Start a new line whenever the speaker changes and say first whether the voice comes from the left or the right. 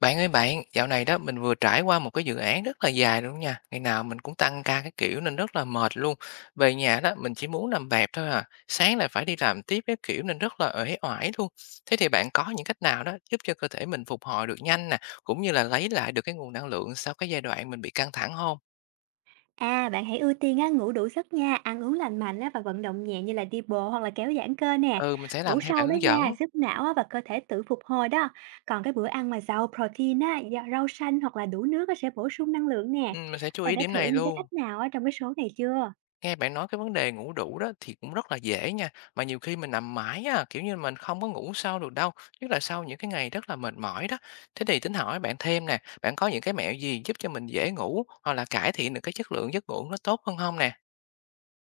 left: Bạn ơi bạn, dạo này đó mình vừa trải qua một cái dự án rất là dài luôn nha. Ngày nào mình cũng tăng ca cái kiểu nên rất là mệt luôn. Về nhà đó mình chỉ muốn nằm bẹp thôi à. Sáng lại phải đi làm tiếp cái kiểu nên rất là uể oải luôn. Thế thì bạn có những cách nào đó giúp cho cơ thể mình phục hồi được nhanh nè, cũng như là lấy lại được cái nguồn năng lượng sau cái giai đoạn mình bị căng thẳng không?
right: À, bạn hãy ưu tiên á, ngủ đủ giấc nha, ăn uống lành mạnh á, và vận động nhẹ như là đi bộ hoặc là kéo giãn cơ nè.
left: Ừ, mình sẽ
right: Ngủ
left: làm theo
right: sâu
left: bạn
right: đó
left: hướng dẫn.
right: nha, giúp não á, và cơ thể tự phục hồi đó. Còn cái bữa ăn mà giàu protein á, rau xanh hoặc là đủ nước á, sẽ bổ sung năng lượng nè.
left: Ừ, mình sẽ chú
right: Bạn
left: ý
right: đã
left: điểm
right: thử
left: này
right: những cái
left: luôn.
right: cách nào á, trong cái số này chưa?
left: Nghe bạn nói cái vấn đề ngủ đủ đó thì cũng rất là dễ nha, mà nhiều khi mình nằm mãi á, kiểu như mình không có ngủ sâu được đâu, nhất là sau những cái ngày rất là mệt mỏi đó. Thế thì tính hỏi bạn thêm nè, bạn có những cái mẹo gì giúp cho mình dễ ngủ hoặc là cải thiện được cái chất lượng giấc ngủ nó tốt hơn không nè?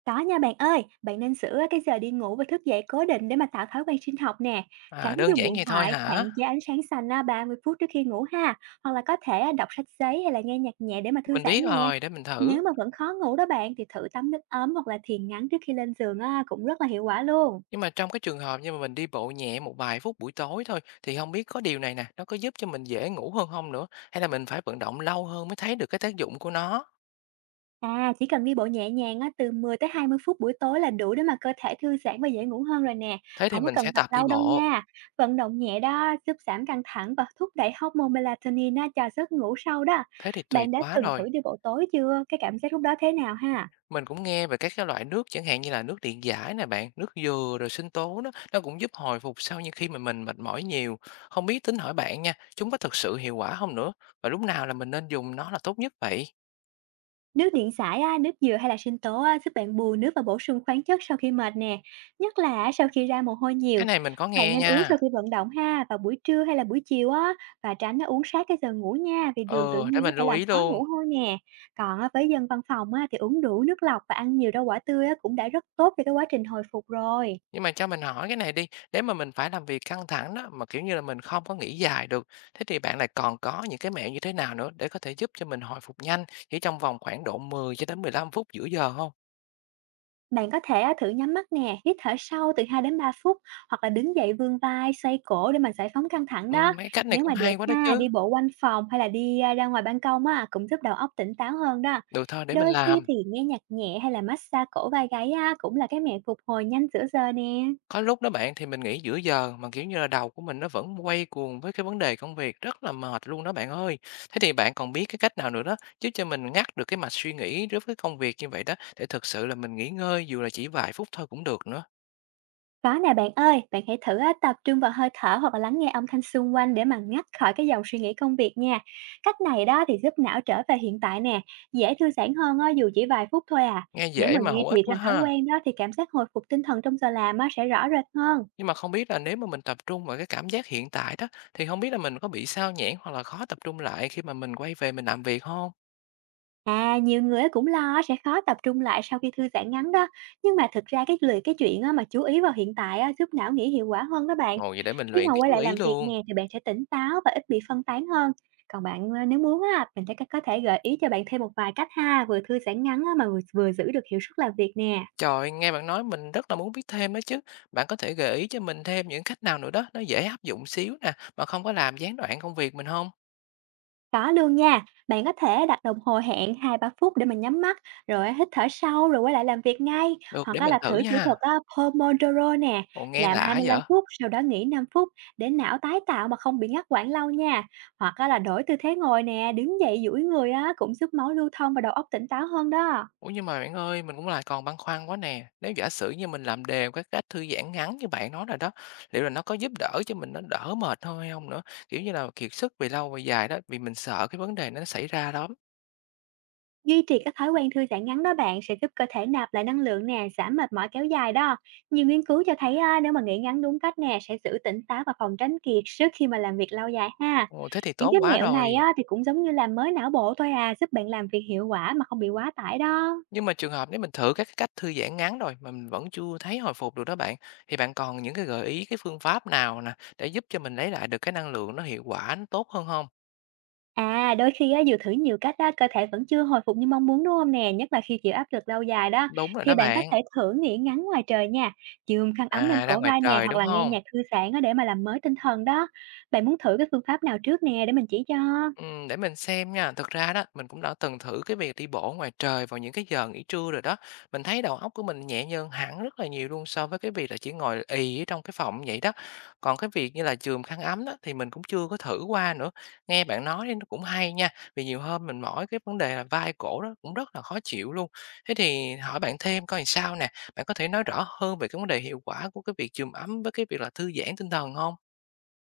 right: Có nha bạn ơi, bạn nên sửa cái giờ đi ngủ và thức dậy cố định để mà tạo thói quen sinh học nè. Tránh
left: À, đơn
right: dùng
left: giản
right: điện
left: vậy thôi
right: thoại, hạn
left: hả?
right: chế ánh sáng xanh à, 30 phút trước khi ngủ ha. Hoặc là có thể à, đọc sách giấy hay là nghe nhạc nhẹ để mà thư
left: Mình
right: giãn
left: biết
right: nè.
left: rồi, để mình
right: Nếu
left: thử.
right: mà vẫn khó ngủ đó bạn thì thử tắm nước ấm hoặc là thiền ngắn trước khi lên giường à, cũng rất là hiệu quả luôn.
left: Nhưng mà trong cái trường hợp như mà mình đi bộ nhẹ một vài phút buổi tối thôi thì không biết có điều này nè, nó có giúp cho mình dễ ngủ hơn không nữa, hay là mình phải vận động lâu hơn mới thấy được cái tác dụng của nó?
right: À, chỉ cần đi bộ nhẹ nhàng á, từ 10 tới 20 phút buổi tối là đủ để mà cơ thể thư giãn và dễ ngủ hơn rồi nè.
left: Thế thì
right: Không có
left: mình
right: cần
left: sẽ
right: tập
left: tập đi
right: lâu đâu
left: bộ.
right: nha. Vận động nhẹ đó giúp giảm căng thẳng và thúc đẩy hormone melatonin á, cho giấc ngủ sâu đó.
left: Thế thì tuyệt
right: Bạn đã
left: quá
right: từng
left: rồi.
right: thử đi bộ tối chưa? Cái cảm giác lúc đó thế nào ha?
left: Mình cũng nghe về các cái loại nước chẳng hạn như là nước điện giải nè bạn, nước dừa rồi sinh tố đó, nó cũng giúp hồi phục sau những khi mà mình mệt mỏi nhiều. Không biết tính hỏi bạn nha, chúng có thực sự hiệu quả không nữa? Và lúc nào là mình nên dùng nó là tốt nhất vậy?
right: Nước điện giải á, nước dừa hay là sinh tố á, giúp bạn bù nước và bổ sung khoáng chất sau khi mệt nè, nhất là á, sau khi ra mồ hôi nhiều.
left: Cái này mình có
right: Bạn
left: nghe
right: nên uống
left: nha.
right: sau khi vận động ha, vào buổi trưa hay là buổi chiều á, và tránh á, uống sát cái giờ ngủ nha, vì đường tự
left: Ờ, để
right: nhiên có
left: mình
right: thể
left: lưu
right: làm
left: ý
right: khó
left: luôn.
right: ngủ hơn nè. Còn á, với dân văn phòng á, thì uống đủ nước lọc và ăn nhiều rau quả tươi á, cũng đã rất tốt cho cái quá trình hồi phục rồi.
left: Nhưng mà cho mình hỏi cái này đi, nếu mà mình phải làm việc căng thẳng đó mà kiểu như là mình không có nghỉ dài được, thế thì bạn lại còn có những cái mẹo như thế nào nữa để có thể giúp cho mình hồi phục nhanh chỉ trong vòng khoảng độ 10 cho đến 15 phút giữa giờ không?
right: Bạn có thể à, thử nhắm mắt nè, hít thở sâu từ 2 đến 3 phút hoặc là đứng dậy vươn vai, xoay cổ để mà giải phóng căng thẳng đó.
left: Mấy cái cách này
right: Nếu
left: cũng
right: mà được
left: hay quá đó
right: ha, đi
left: chứ.
right: bộ quanh phòng hay là đi à, ra ngoài ban công á cũng giúp đầu óc tỉnh táo hơn đó.
left: Được thôi, để mình
right: Đôi khi
left: làm.
right: thì nghe nhạc nhẹ hay là massage cổ vai gáy á, cũng là cái mẹo phục hồi nhanh giữa giờ nè.
left: Có lúc đó bạn thì mình nghỉ giữa giờ mà, kiểu như là, đầu của mình nó vẫn quay cuồng với cái vấn đề công việc, rất là mệt luôn đó bạn ơi. Thế thì bạn còn biết cái cách nào nữa đó, giúp cho mình ngắt được cái mạch suy nghĩ đối với công việc như vậy đó, để thực sự là mình nghỉ ngơi dù là chỉ vài phút thôi cũng được nữa?
right: Có nè bạn ơi, bạn hãy thử á, tập trung vào hơi thở hoặc là lắng nghe âm thanh xung quanh để mà ngắt khỏi cái dòng suy nghĩ công việc nha. Cách này đó thì giúp não trở về hiện tại nè, dễ thư giãn hơn á, dù chỉ vài phút thôi à.
left: Nghe
right: Nếu
left: dễ
right: mà
left: mà
right: duy
left: hữu ích
right: trì
left: quá
right: thành thói
left: ha.
right: quen đó thì cảm giác hồi phục tinh thần trong giờ làm á, sẽ rõ rệt hơn.
left: Nhưng mà không biết là nếu mà mình tập trung vào cái cảm giác hiện tại đó, thì không biết là mình có bị sao nhãng hoặc là khó tập trung lại khi mà mình quay về mình làm việc không?
right: À, nhiều người á cũng lo sẽ khó tập trung lại sau khi thư giãn ngắn đó. Nhưng mà thực ra cái lười cái chuyện á mà chú ý vào hiện tại á, giúp não nghĩ hiệu quả hơn đó bạn.
left: Ồ, vậy để mình
right: Khi
left: luyện
right: mà
left: cái
right: quay
left: chú
right: lại
left: ý
right: làm việc
left: luôn.
right: nè thì bạn sẽ tỉnh táo và ít bị phân tán hơn. Còn bạn à, nếu muốn á, mình sẽ có thể gợi ý cho bạn thêm một vài cách ha, vừa thư giãn ngắn á, mà vừa giữ được hiệu suất làm việc nè.
left: Trời, nghe bạn nói mình rất là muốn biết thêm đó chứ. Bạn có thể gợi ý cho mình thêm những cách nào nữa đó, nó dễ áp dụng xíu nè, mà không có làm gián đoạn công việc mình không?
right: Có luôn nha, bạn có thể đặt đồng hồ hẹn 2 3 phút để mình nhắm mắt, rồi hít thở sâu rồi quay lại làm việc ngay.
left: Được,
right: Hoặc
left: để
right: á
left: mình
right: là
left: thử
right: thử kỹ
left: nha.
right: thuật á, Pomodoro nè,
left: Ồ, nghe
right: làm hai
left: lạ
right: mươi lăm
left: vậy?
right: phút sau đó nghỉ 5 phút để não tái tạo mà không bị ngắt quãng lâu nha. Hoặc á là đổi tư thế ngồi nè, đứng dậy duỗi người á cũng giúp máu lưu thông và đầu óc tỉnh táo hơn đó.
left: Ủa, nhưng mà bạn ơi, mình cũng lại còn băn khoăn quá nè. Nếu giả sử như mình làm đều các cách thư giãn ngắn như bạn nói rồi đó, liệu là nó có giúp đỡ cho mình nó đỡ mệt hơn hay không nữa? Kiểu như là, kiệt sức về lâu về dài đó, vì mình sợ cái vấn đề nó xảy ra lắm.
right: Duy trì các thói quen thư giãn ngắn đó bạn sẽ giúp cơ thể nạp lại năng lượng nè, giảm mệt mỏi kéo dài đó. Nhiều nghiên cứu cho thấy á, nếu mà nghỉ ngắn đúng cách nè sẽ giữ tỉnh táo và phòng tránh kiệt sức khi mà làm việc lâu dài ha.
left: Ồ, thế thì
right: Những
left: tốt
right: cái
left: quá
right: mẹo này
left: rồi.
right: á, thì cũng giống như làm mới não bộ thôi à, giúp bạn làm việc hiệu quả mà không bị quá tải đó.
left: Nhưng mà trường hợp nếu mình thử các cái cách thư giãn ngắn rồi mà mình vẫn chưa thấy hồi phục được đó bạn, thì bạn còn những cái gợi ý, cái phương pháp nào nè để giúp cho mình lấy lại được cái năng lượng nó hiệu quả, nó tốt hơn không?
right: À, đôi khi á, dù thử nhiều cách á, cơ thể vẫn chưa hồi phục như mong muốn đúng không nè? Nhất là khi chịu áp lực lâu dài đó.
left: Đúng rồi
right: Thì
left: đó
right: bạn có
left: bạn.
right: thể thử nghỉ ngắn ngoài trời nha. Chườm khăn ấm lên
left: À, ra
right: cổ
left: ngoài
right: vai nè,
left: trời,
right: hoặc
left: đúng
right: là nghe
left: không?
right: nhạc thư giãn á, để mà làm mới tinh thần đó. Bạn muốn thử cái phương pháp nào trước nè, để mình chỉ cho.
left: Để mình xem nha, thực ra đó, mình cũng đã từng thử cái việc đi bộ ngoài trời vào những cái giờ nghỉ trưa rồi đó. Mình thấy đầu óc của mình nhẹ nhàng hẳn rất là nhiều luôn so với cái việc là chỉ ngồi ì ở trong cái phòng vậy đó. Còn cái việc như là chườm khăn ấm đó thì mình cũng chưa có thử qua nữa. Nghe bạn nói thì nó cũng hay nha, vì nhiều hôm mình mỏi cái vấn đề là vai cổ đó cũng rất là khó chịu luôn. Thế thì hỏi bạn thêm coi làm sao nè, bạn có thể nói rõ hơn về cái vấn đề hiệu quả của cái việc chườm ấm với cái việc là thư giãn tinh thần không?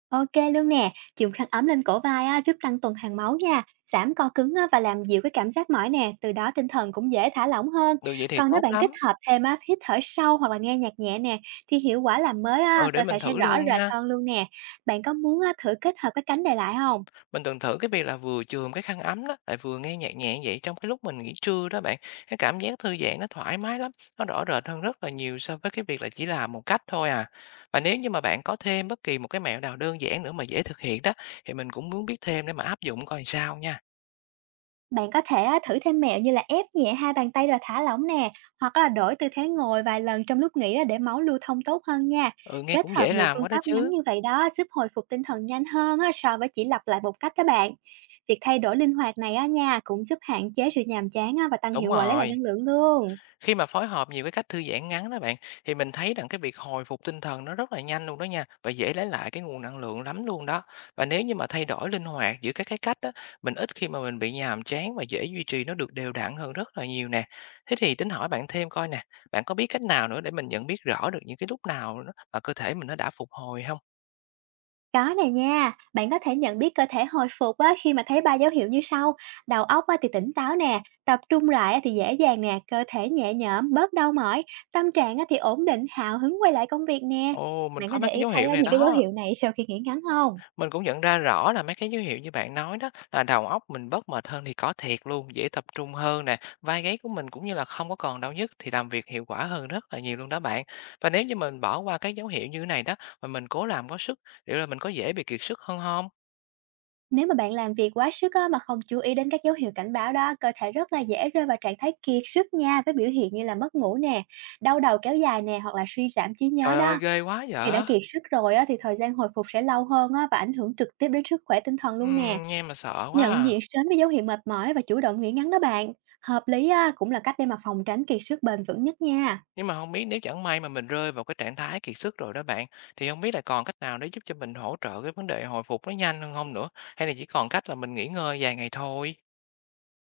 right: OK luôn nè, dùng khăn ấm lên cổ vai á, giúp tăng tuần hoàn máu nha, giảm co cứng á, và làm dịu cái cảm giác mỏi nè, từ đó tinh thần cũng dễ thả lỏng hơn.
left: Được vậy thì
right: Còn nếu
left: tốt
right: bạn kết
left: lắm.
right: hợp thêm á, hít thở sâu hoặc là nghe nhạc nhẹ nè, thì hiệu quả làm mới á,
left: Ừ,
right: cơ
left: để
right: thể
left: mình
right: sẽ
left: thử
right: rõ
left: luôn
right: rệt
left: nha.
right: hơn luôn nè. Bạn có muốn á, thử kết hợp các cánh này lại không?
left: Mình từng thử cái việc là vừa chườm cái khăn ấm đó, lại vừa nghe nhạc nhẹ vậy trong cái lúc mình nghỉ trưa đó bạn. Cái cảm giác thư giãn nó thoải mái lắm, nó rõ rệt hơn rất là nhiều so với cái việc là chỉ làm một cách thôi à. Và nếu như mà bạn có thêm bất kỳ một cái mẹo nào đơn giản nữa mà dễ thực hiện đó, thì mình cũng muốn biết thêm để mà áp dụng coi sao nha.
right: Bạn có thể á, thử thêm mẹo như là ép nhẹ hai bàn tay rồi thả lỏng nè, hoặc là đổi tư thế ngồi vài lần trong lúc nghỉ á, để máu lưu thông tốt hơn nha.
left: Ừ, nghe
right: Kết
left: cũng
right: hợp
left: dễ
right: nhiều
left: làm
right: phương
left: quá đó
right: pháp ngắn
left: chứ.
right: như vậy đó giúp hồi phục tinh thần nhanh hơn á, so với chỉ lặp lại một cách đó bạn. Việc thay đổi linh hoạt này á nha cũng giúp hạn chế sự nhàm chán á, và tăng
left: Đúng
right: hiệu quả lấy lại
left: rồi.
right: năng lượng luôn.
left: Khi mà phối hợp nhiều cái cách thư giãn ngắn đó bạn, thì mình thấy rằng cái việc hồi phục tinh thần nó rất là nhanh luôn đó nha, và dễ lấy lại cái nguồn năng lượng lắm luôn đó. Và nếu như mà thay đổi linh hoạt giữa các cái cách đó, mình ít khi mà mình bị nhàm chán và dễ duy trì nó được đều đặn hơn rất là nhiều nè. Thế thì tính hỏi bạn thêm coi nè, bạn có biết cách nào nữa để mình nhận biết rõ được những cái lúc nào mà cơ thể mình nó đã phục hồi không?
right: Có nè nha, bạn có thể nhận biết cơ thể hồi phục á, khi mà thấy ba dấu hiệu như sau. Đầu óc á, thì tỉnh táo nè, tập trung lại á, thì dễ dàng nè, cơ thể nhẹ nhõm, bớt đau mỏi, tâm trạng á, thì ổn định, hào hứng quay lại công việc nè.
left: Ồ, mình
right: Bạn có
left: có
right: để
left: mấy cái
right: ý
left: dấu
right: thấy
left: hiệu
right: á,
left: này
right: những cái dấu
left: đó.
right: hiệu này sau khi nghỉ ngắn không?
left: Mình cũng nhận ra rõ là mấy cái dấu hiệu như bạn nói đó là đầu óc mình bớt mệt hơn thì có thiệt luôn, dễ tập trung hơn nè, vai gáy của mình cũng như là không có còn đau nhức thì làm việc hiệu quả hơn rất là nhiều luôn đó bạn. Và nếu như mình bỏ qua cái dấu hiệu như thế này đó mà mình cố làm có sức, liệu là mình có dễ bị kiệt sức hơn không?
right: Nếu mà bạn làm việc quá sức á, mà không chú ý đến các dấu hiệu cảnh báo đó, cơ thể rất là dễ rơi vào trạng thái kiệt sức nha với biểu hiện như là mất ngủ nè, đau đầu kéo dài nè hoặc là suy giảm trí nhớ
left: Trời ơi,
right: đó.
left: ghê quá
right: Khi đã
left: vậy.
right: kiệt sức rồi á, thì thời gian hồi phục sẽ lâu hơn á, và ảnh hưởng trực tiếp đến sức khỏe tinh thần luôn nè.
left: Nghe mà sợ quá
right: Nhận
left: à.
right: diện sớm với dấu hiệu mệt mỏi và chủ động nghỉ ngắn đó bạn. Hợp lý á, cũng là cách để mà phòng tránh kiệt sức bền vững nhất nha.
left: Nhưng mà không biết nếu chẳng may mà mình rơi vào cái trạng thái kiệt sức rồi đó bạn, thì không biết là còn cách nào để giúp cho mình hỗ trợ cái vấn đề hồi phục nó nhanh hơn không nữa, hay là chỉ còn cách là mình nghỉ ngơi vài ngày thôi?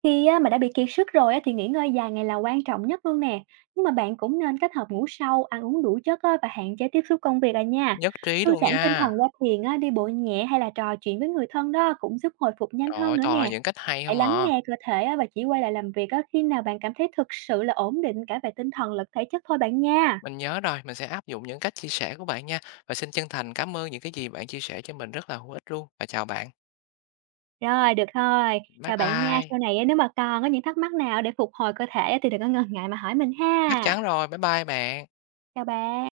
right: Khi á, mà đã bị kiệt sức rồi á, thì nghỉ ngơi dài ngày là quan trọng nhất luôn nè. Nhưng mà bạn cũng nên kết hợp ngủ sâu, ăn uống đủ chất á, và hạn chế tiếp xúc công việc à nha.
left: Nhất trí
right: Thư
left: luôn
right: giãn tinh
left: nha.
right: thần qua thiền, á, đi bộ nhẹ hay là trò chuyện với người thân đó cũng giúp hồi phục nhanh
left: Trời
right: hơn
left: ơi,
right: nữa
left: toàn là
right: nè.
left: những cách hay
right: Hãy
left: không
right: lắng
left: à.
right: nghe cơ thể á và chỉ quay lại làm việc á khi nào bạn cảm thấy thực sự là ổn định cả về tinh thần lẫn thể chất thôi bạn nha.
left: Mình nhớ rồi, mình sẽ áp dụng những cách chia sẻ của bạn nha. Và xin chân thành cảm ơn những cái gì bạn chia sẻ cho mình rất là hữu ích luôn. Và chào bạn.
right: Rồi, được thôi.
left: Bye
right: Chào bạn nha.
left: bye.
right: Sau này á, nếu mà còn có những thắc mắc nào để phục hồi cơ thể á thì đừng có ngần ngại mà hỏi mình
left: Chắc
right: ha.
left: chắn rồi. Bye bye bạn.
right: Chào bạn.